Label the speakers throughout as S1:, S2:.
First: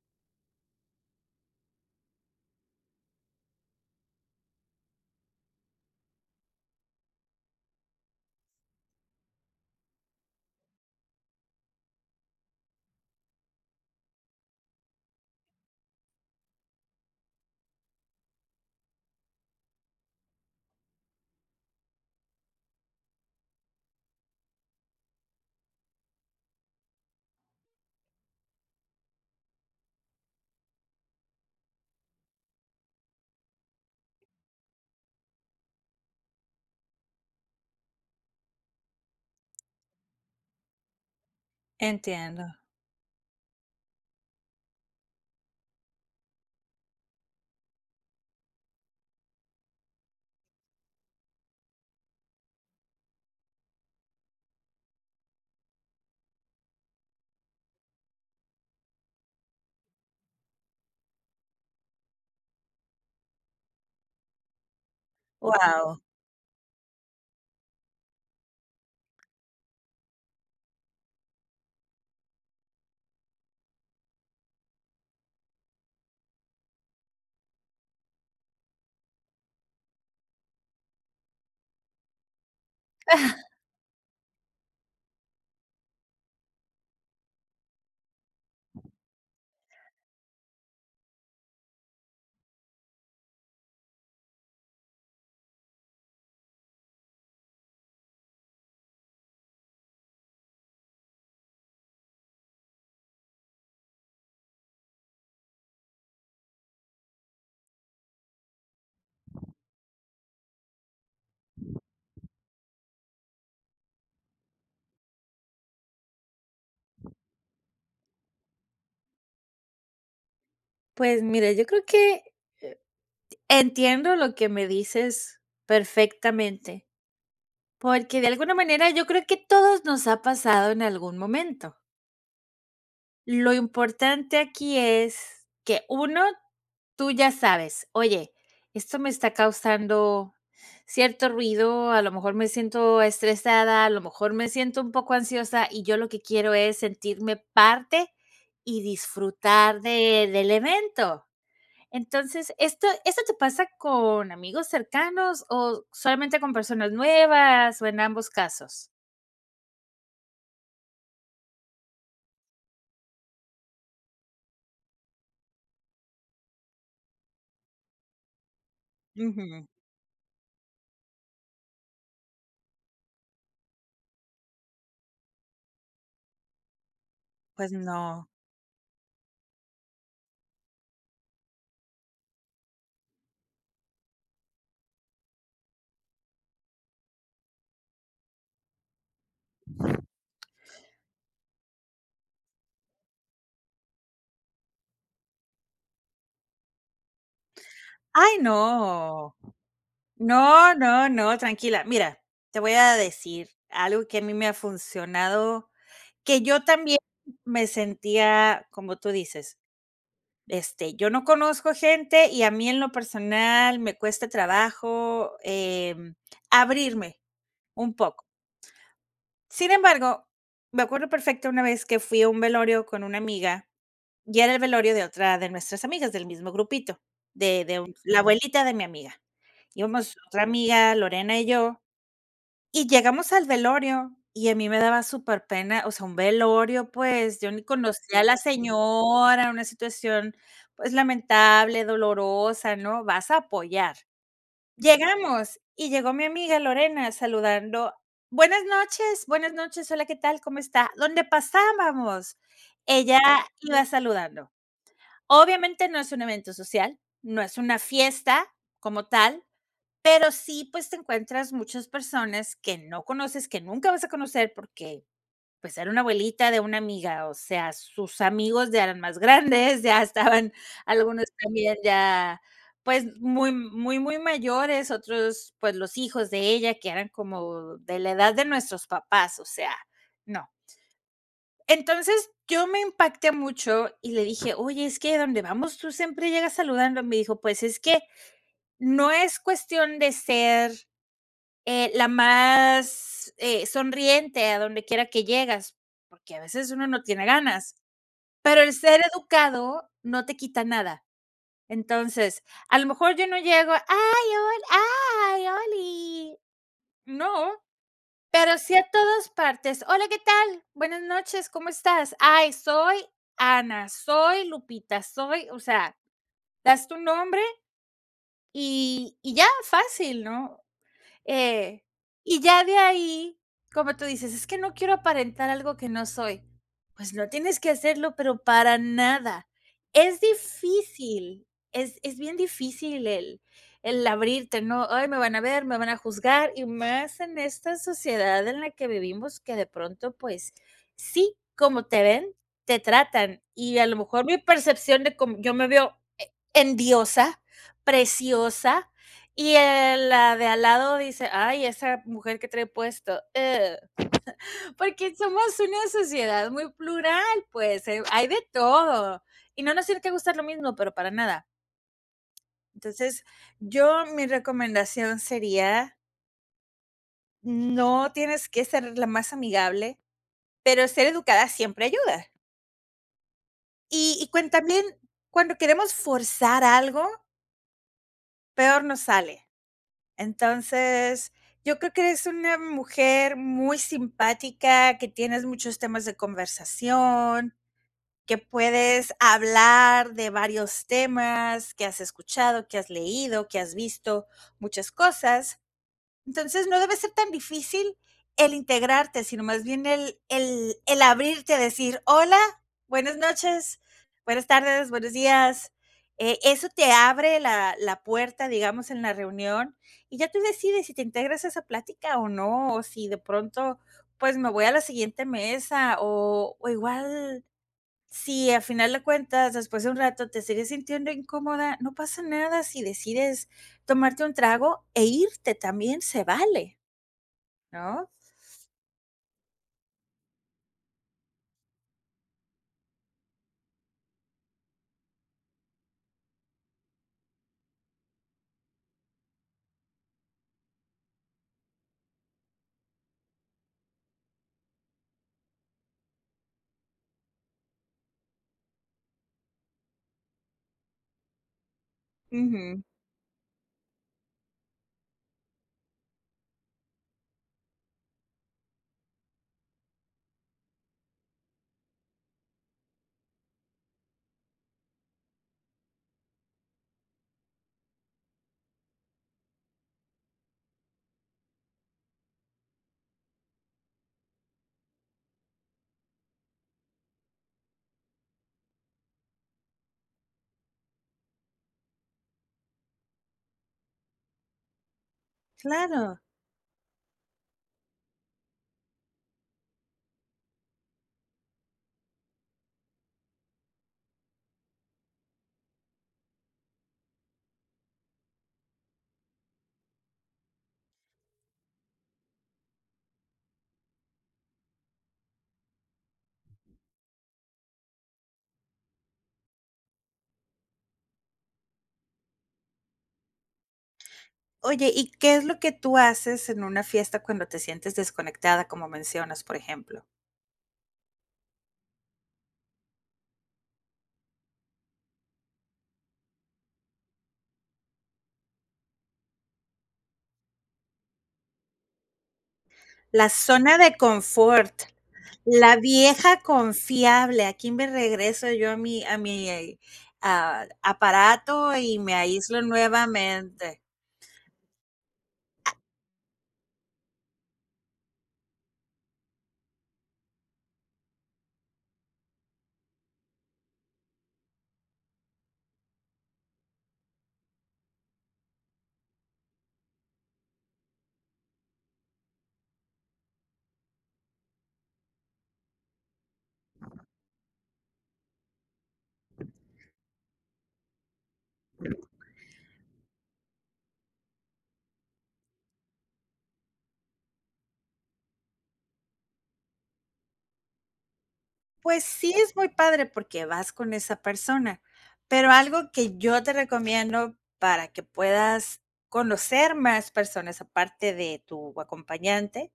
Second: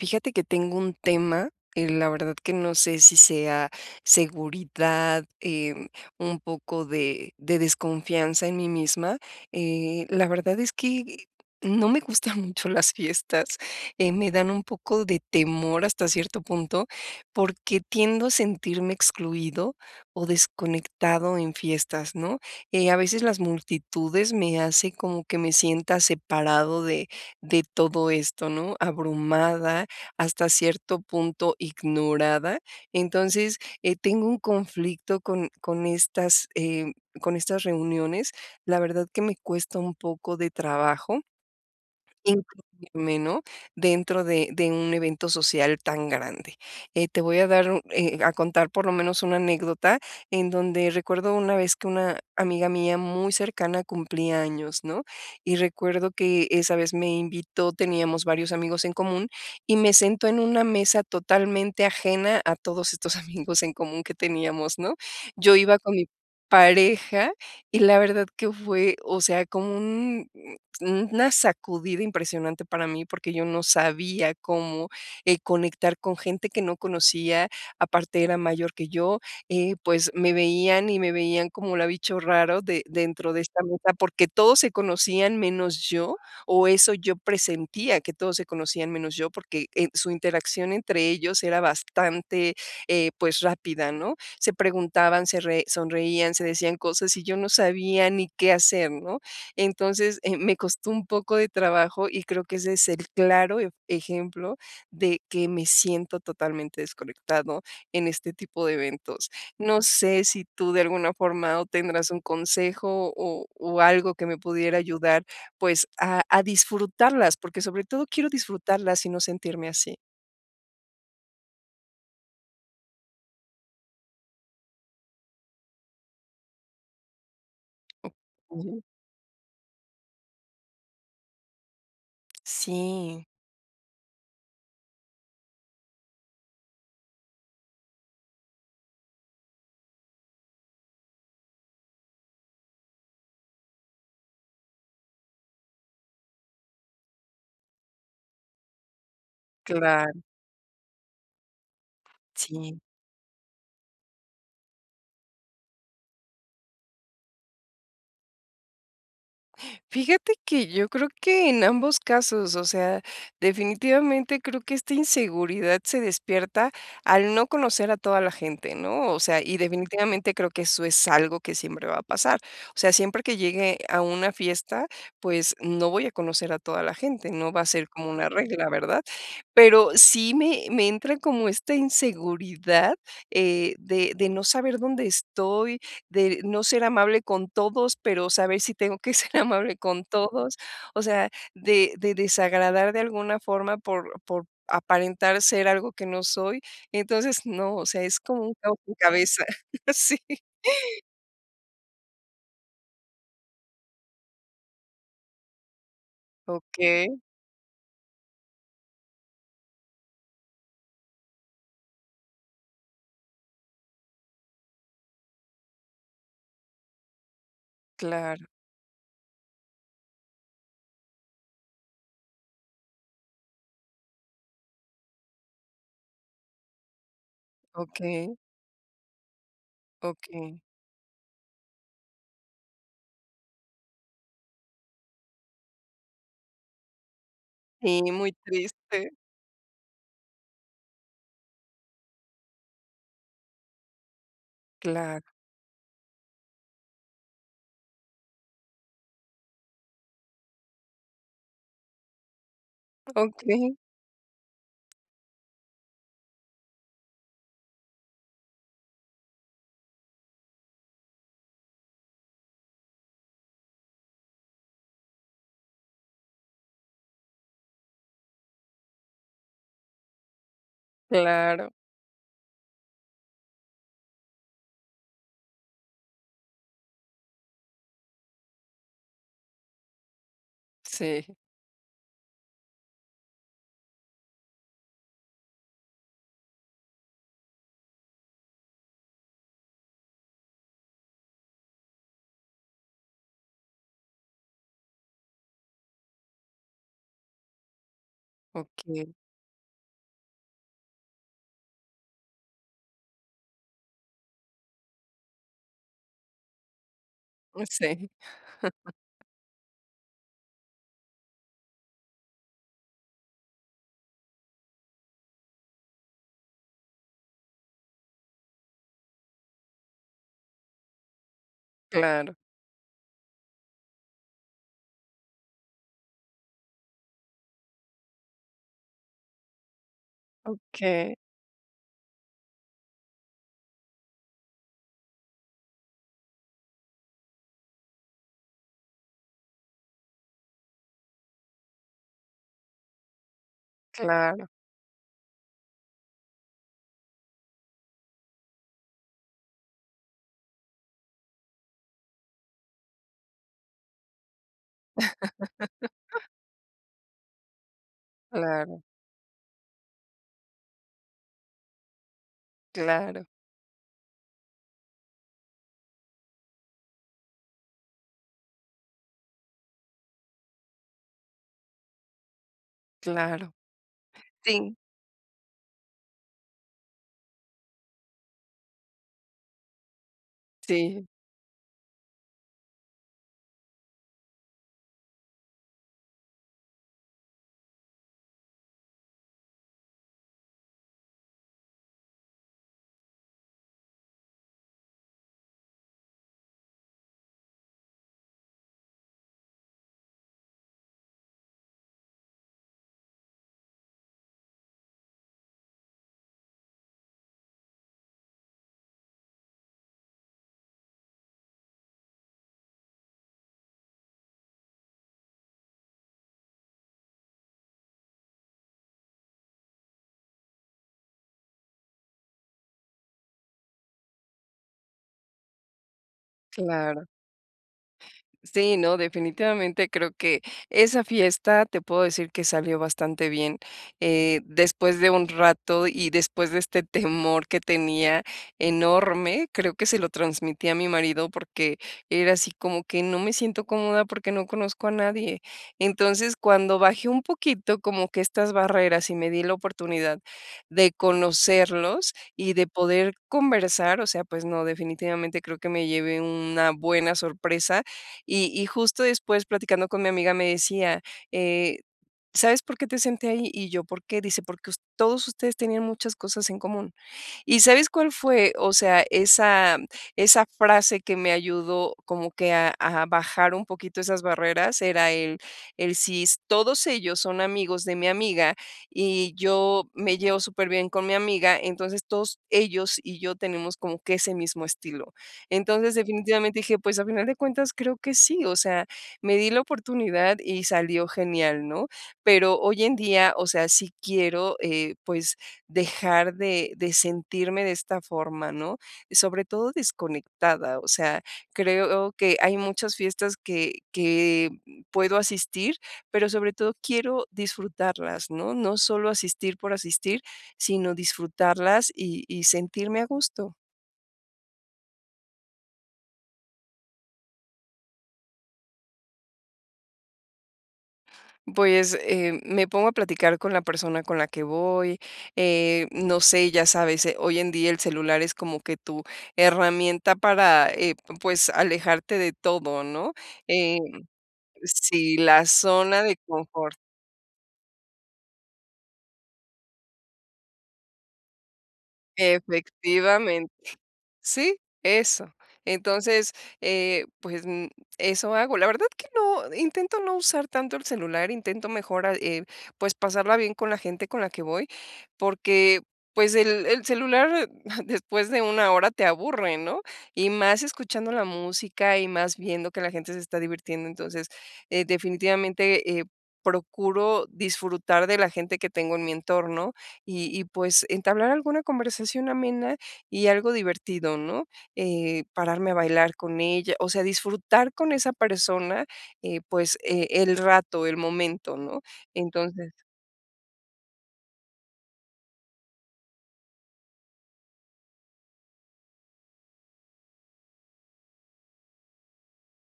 S1: Fíjate que tengo un tema, la verdad que no sé si sea seguridad, un poco de desconfianza en mí misma. La verdad es que no me gustan mucho las fiestas, me dan un poco de temor hasta cierto punto, porque tiendo a sentirme excluido o desconectado en fiestas, ¿no? A veces las multitudes me hace como que me sienta separado de todo esto, ¿no? Abrumada, hasta cierto punto ignorada. Entonces, tengo un conflicto con estas reuniones, la verdad que me cuesta un poco de trabajo
S2: Entiendo.
S1: incluirme, ¿no? Dentro de un evento social tan grande. Te voy a dar un a contar por lo menos una anécdota en donde recuerdo una vez que una amiga mía muy cercana cumplía años, ¿no? Y recuerdo que esa vez me invitó, teníamos varios amigos en común, y me sentó en una mesa totalmente ajena a todos estos amigos en común que teníamos, ¿no? Yo iba con
S2: Wow.
S1: mi pareja y la verdad que fue, o sea, como un una sacudida impresionante para mí, porque yo no sabía cómo, conectar con gente que no conocía, aparte era mayor que yo, pues, me veían y me veían como la bicho raro de dentro de esta mesa, porque todos se conocían menos yo, o eso yo presentía que todos se conocían menos yo, porque, su interacción entre ellos era bastante, pues, rápida, ¿no? Se preguntaban, se re sonreían, se decían cosas y yo no sabía ni qué hacer, ¿no? Entonces, me costó un poco de trabajo y creo que ese es el claro ej ejemplo de que me siento totalmente desconectado en este tipo de eventos. No sé si tú de alguna forma o tendrás un consejo o algo que me pudiera ayudar, pues, a disfrutarlas, porque sobre todo quiero disfrutarlas y no sentirme así.
S2: Pues mira, yo creo que, eh, entiendo lo que me dices perfectamente, porque de alguna
S1: Ujú.
S2: manera yo creo que todos nos ha pasado en algún momento.
S1: Sí.
S2: Lo importante aquí es que uno, tú ya sabes: "Oye, esto me está causando cierto ruido, a lo mejor me siento estresada, a lo mejor me siento un poco ansiosa", y yo lo que quiero es sentirme parte y disfrutar
S1: Claro,
S2: de del evento. Entonces,
S1: sí.
S2: ¿esto te pasa con amigos cercanos o solamente con personas nuevas, o en ambos casos?
S1: Fíjate que yo creo que en ambos casos, o sea, definitivamente creo que esta inseguridad se despierta al no conocer a toda la gente, ¿no? O sea, y
S2: Ujú.
S1: definitivamente creo que eso es algo que siempre va a pasar. O sea, siempre que llegue a una fiesta, pues no voy a conocer a toda la gente, no va a
S2: Pues
S1: ser como
S2: no.
S1: una regla, ¿verdad? Pero sí me entra como esta inseguridad, de no saber dónde estoy, de no ser amable con todos, pero saber si tengo que ser amable con todos. O sea, de desagradar de alguna forma por aparentar ser algo que no soy. Entonces, no, o sea, es
S2: ¡Ay,
S1: como un caos en
S2: no!
S1: cabeza. Sí.
S2: No, no, no, tranquila. Mira, te voy a decir algo que a mí me ha funcionado, que yo también
S1: Okey,
S2: me sentía, como tú dices, este, yo no conozco gente y a mí en lo personal me cuesta trabajo, abrirme un poco.
S1: claro.
S2: Sin embargo, me acuerdo perfecto una vez que fui a un velorio con una amiga y era el velorio de otra de nuestras amigas del mismo grupito, de, la
S1: Okey,
S2: abuelita de mi amiga. Íbamos otra
S1: okey.
S2: amiga, Lorena y yo, y llegamos al velorio y a mí me daba súper pena, o sea, un velorio, pues yo ni
S1: Sí,
S2: conocía a
S1: muy
S2: la Sí, sí.
S1: triste.
S2: señora, una situación pues lamentable, dolorosa, ¿no? Vas a apoyar.
S1: Claro.
S2: Llegamos y llegó mi amiga Lorena saludando: buenas noches, hola, ¿qué tal? ¿Cómo está?". ¿Dónde pasábamos, ella
S1: Okey,
S2: iba saludando. Obviamente no es un evento social, no es una fiesta como tal, pero sí, pues, te encuentras muchas personas que no conoces, que nunca vas a conocer porque pues era una abuelita de una amiga, o sea, sus amigos ya eran más grandes, ya estaban algunos
S1: claro.
S2: también ya, pues, muy muy muy mayores, otros, pues, los hijos de ella, que eran como de la edad de nuestros papás, o sea, no.
S1: Sí,
S2: Entonces, yo me impacté mucho y le dije: "Oye, es que a donde vamos tú siempre llegas saludando". Me dijo: "Pues, es que no es cuestión de ser la más, sonriente a donde quiera que llegas, porque a veces uno no tiene ganas, pero el ser
S1: okey.
S2: educado no te quita nada. Entonces, a lo mejor yo no llego: "Ay, hol ay, oli". No,
S1: Sí,
S2: pero sí a todas partes: "Hola, ¿qué tal? Buenas noches, ¿cómo estás? Ay, soy Ana, soy Lupita, soy", o sea, das tu nombre y ya, fácil, ¿no? Eh,
S1: claro.
S2: y ya de ahí, como tú dices, es que no quiero aparentar algo que no soy. Pues no tienes que hacerlo, pero para nada. Es
S1: Okey,
S2: difícil, es bien difícil el abrirte, ¿no? Ay, me van a ver, me van a juzgar, y más en esta sociedad en la que vivimos, que de pronto, pues, sí, como te ven, te tratan. Y a lo mejor mi
S1: claro,
S2: percepción de cómo yo me veo en diosa, preciosa, y, el la de al lado dice: "Ay, esa mujer que trae puesto, ugh", porque somos una sociedad muy plural, pues, hay de
S1: claro,
S2: todo, y no nos tiene que gustar lo mismo, pero para nada. Entonces,
S1: claro,
S2: yo mi recomendación sería, no tienes que ser la más amigable, pero ser educada siempre ayuda.
S1: claro.
S2: Y cuen
S1: Sí,
S2: también, cuando queremos forzar algo, peor nos sale.
S1: sí.
S2: Entonces, yo creo que eres una mujer muy simpática, que tienes muchos temas de conversación, que puedes hablar de varios temas que has escuchado, que has leído, que has visto, muchas cosas. Entonces, no debe ser tan difícil el integrarte, sino más bien el abrirte a decir: "Hola, buenas noches, buenas tardes, buenos días". Eso te abre la la puerta, digamos, en la reunión, y ya tú decides si te integras a esa plática o no, o si de pronto, pues, me voy a la siguiente mesa, o igual si al final de cuentas, después de un rato te sigues sintiendo incómoda, no pasa nada si decides tomarte un trago e irte, también se vale,
S1: Claro.
S2: ¿no?
S1: Sí, no, definitivamente creo que esa fiesta te puedo decir que salió bastante bien. Después de un rato y después de este temor que tenía enorme, creo que se lo transmití a mi marido porque era así como que no me siento cómoda porque no conozco a nadie. Entonces, cuando bajé un poquito como que estas barreras y me di la oportunidad de conocerlos y de
S2: Ujú.
S1: poder conversar, o sea, pues no, definitivamente creo que me llevé una buena sorpresa. Y y justo después, platicando con mi amiga, me decía, eh: "¿Sabes por qué te senté ahí?". Y yo: "¿Por qué?". Dice: "Porque us todos ustedes tenían muchas cosas en común". ¿Y sabes cuál fue? O sea, esa esa frase que me ayudó como que a bajar un poquito esas barreras era el si s todos ellos son amigos de mi amiga y yo me llevo súper bien con mi amiga, entonces todos ellos y yo tenemos como que ese mismo estilo. Entonces,
S2: Claro.
S1: definitivamente dije, pues, a final de cuentas creo que sí, o sea, me di la oportunidad y salió genial, ¿no? Pero hoy en día, o sea, sí quiero, pues, dejar de sentirme de esta forma, ¿no? Sobre todo desconectada, o sea, creo que hay muchas fiestas que puedo asistir, pero sobre todo quiero disfrutarlas, ¿no? No solo asistir por asistir, sino disfrutarlas y sentirme a gusto.
S2: Oye, ¿y qué es lo que tú haces en una fiesta cuando te sientes desconectada, como mencionas, por ejemplo?
S1: Pues, me pongo a platicar con la persona con la que voy, no sé, ya sabes, hoy en día el celular es como que tu herramienta para, pues, alejarte de todo, ¿no?
S2: La zona
S1: Eh,
S2: de confort,
S1: sí, la
S2: la
S1: zona de
S2: vieja
S1: confort,
S2: confiable, aquí me regreso yo a mi a aparato y me aíslo
S1: efectivamente.
S2: nuevamente.
S1: Sí, eso. Entonces, eh, pues mm, eso hago. La verdad que no, intento no usar tanto el celular, intento mejor, pues pasarla bien con la gente con la que voy, porque pues el celular después de una hora te aburre, ¿no? Y más escuchando la música y más viendo que la gente se está divirtiendo. Entonces, definitivamente procuro disfrutar de la gente que tengo en mi entorno y pues entablar alguna conversación amena y algo divertido, ¿no? Pararme a bailar con ella, o sea, disfrutar con esa persona, el rato, el momento, ¿no?
S2: Pues sí, es muy
S1: Entonces
S2: padre porque vas con esa persona, pero algo que yo te recomiendo para que puedas conocer más personas aparte de tu acompañante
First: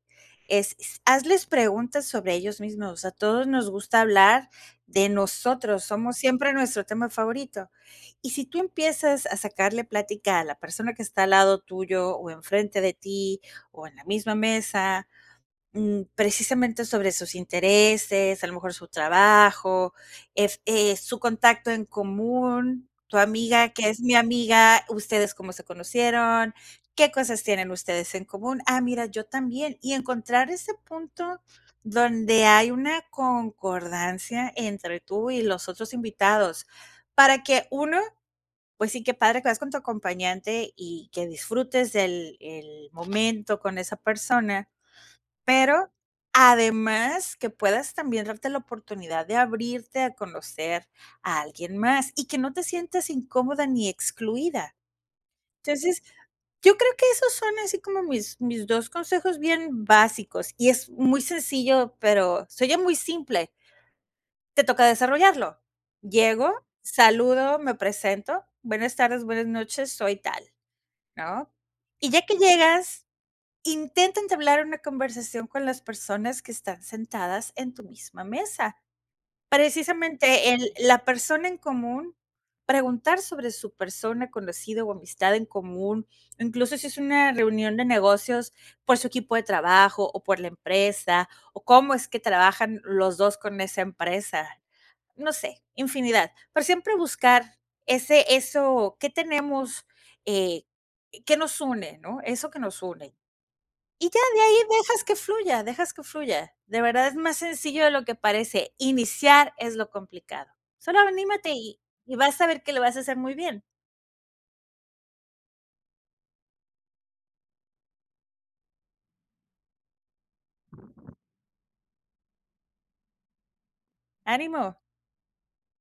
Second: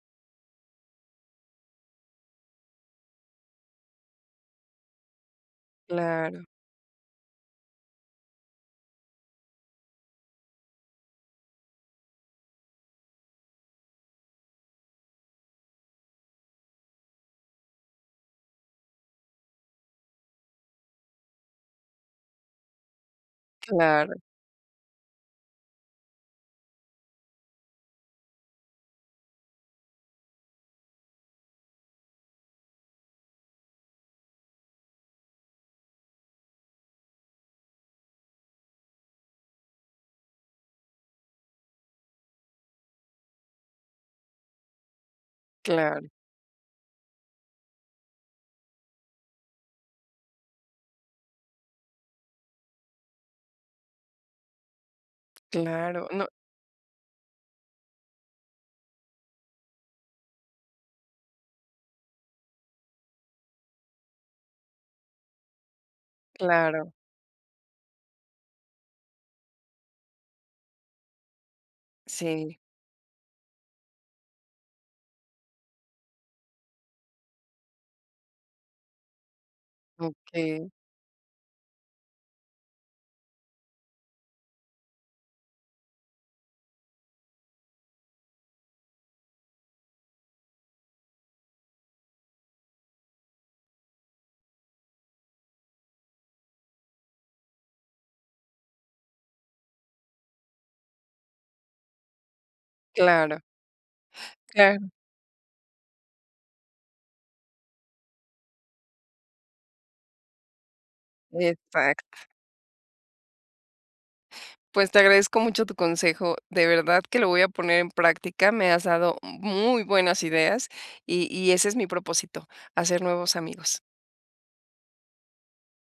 S2: es s hazles preguntas sobre ellos mismos. A todos nos gusta hablar de nosotros, somos
S1: claro,
S2: siempre nuestro tema favorito. Y si tú empiezas a sacarle plática a la persona que está al lado tuyo o enfrente de ti o en la misma mesa Mm, precisamente sobre sus intereses, a lo mejor su trabajo, ef su contacto en común, tu amiga que es mi
S1: claro,
S2: amiga, ustedes cómo se conocieron, qué cosas tienen ustedes en común. Ah, mira, yo también. Y encontrar ese punto donde hay una concordancia entre tú y los otros invitados, para que uno, pues sí, qué padre que vas con tu acompañante y que disfrutes del el momento con esa persona, pero
S1: claro,
S2: además que puedas también darte la oportunidad de abrirte a conocer a alguien más y que no te sientas incómoda ni excluida. Entonces,
S1: claro, no,
S2: yo creo que esos son así como mis 2 consejos bien básicos y es muy sencillo, pero soy oye muy simple. Te toca desarrollarlo. Llego,
S1: claro,
S2: saludo, me presento, buenas tardes, buenas noches, soy tal, ¿no? Y ya que
S1: sí,
S2: llegas Intenta entablar una conversación con las personas que están sentadas en tu misma mesa. Precisamente
S1: okey,
S2: el la persona en común, preguntar sobre su persona, conocido o amistad en común, incluso si es una reunión de negocios por su equipo de trabajo o por la empresa, o cómo es que trabajan los 2 con esa empresa. No sé, infinidad, pero siempre buscar ese eso, ¿qué tenemos? Eh, ¿Qué nos une, no? Eso que nos une.
S1: claro,
S2: Y ya de ahí
S1: claro,
S2: dejas que fluya, dejas que fluya. De verdad es más sencillo de lo que parece. Iniciar es lo complicado. Solo anímate y
S1: exacto.
S2: vas a ver que lo vas a hacer muy bien.
S1: Pues, te agradezco mucho tu consejo, de verdad que lo voy a poner en práctica, me has dado muy buenas ideas y ese es mi propósito, hacer nuevos amigos.
S2: Ánimo.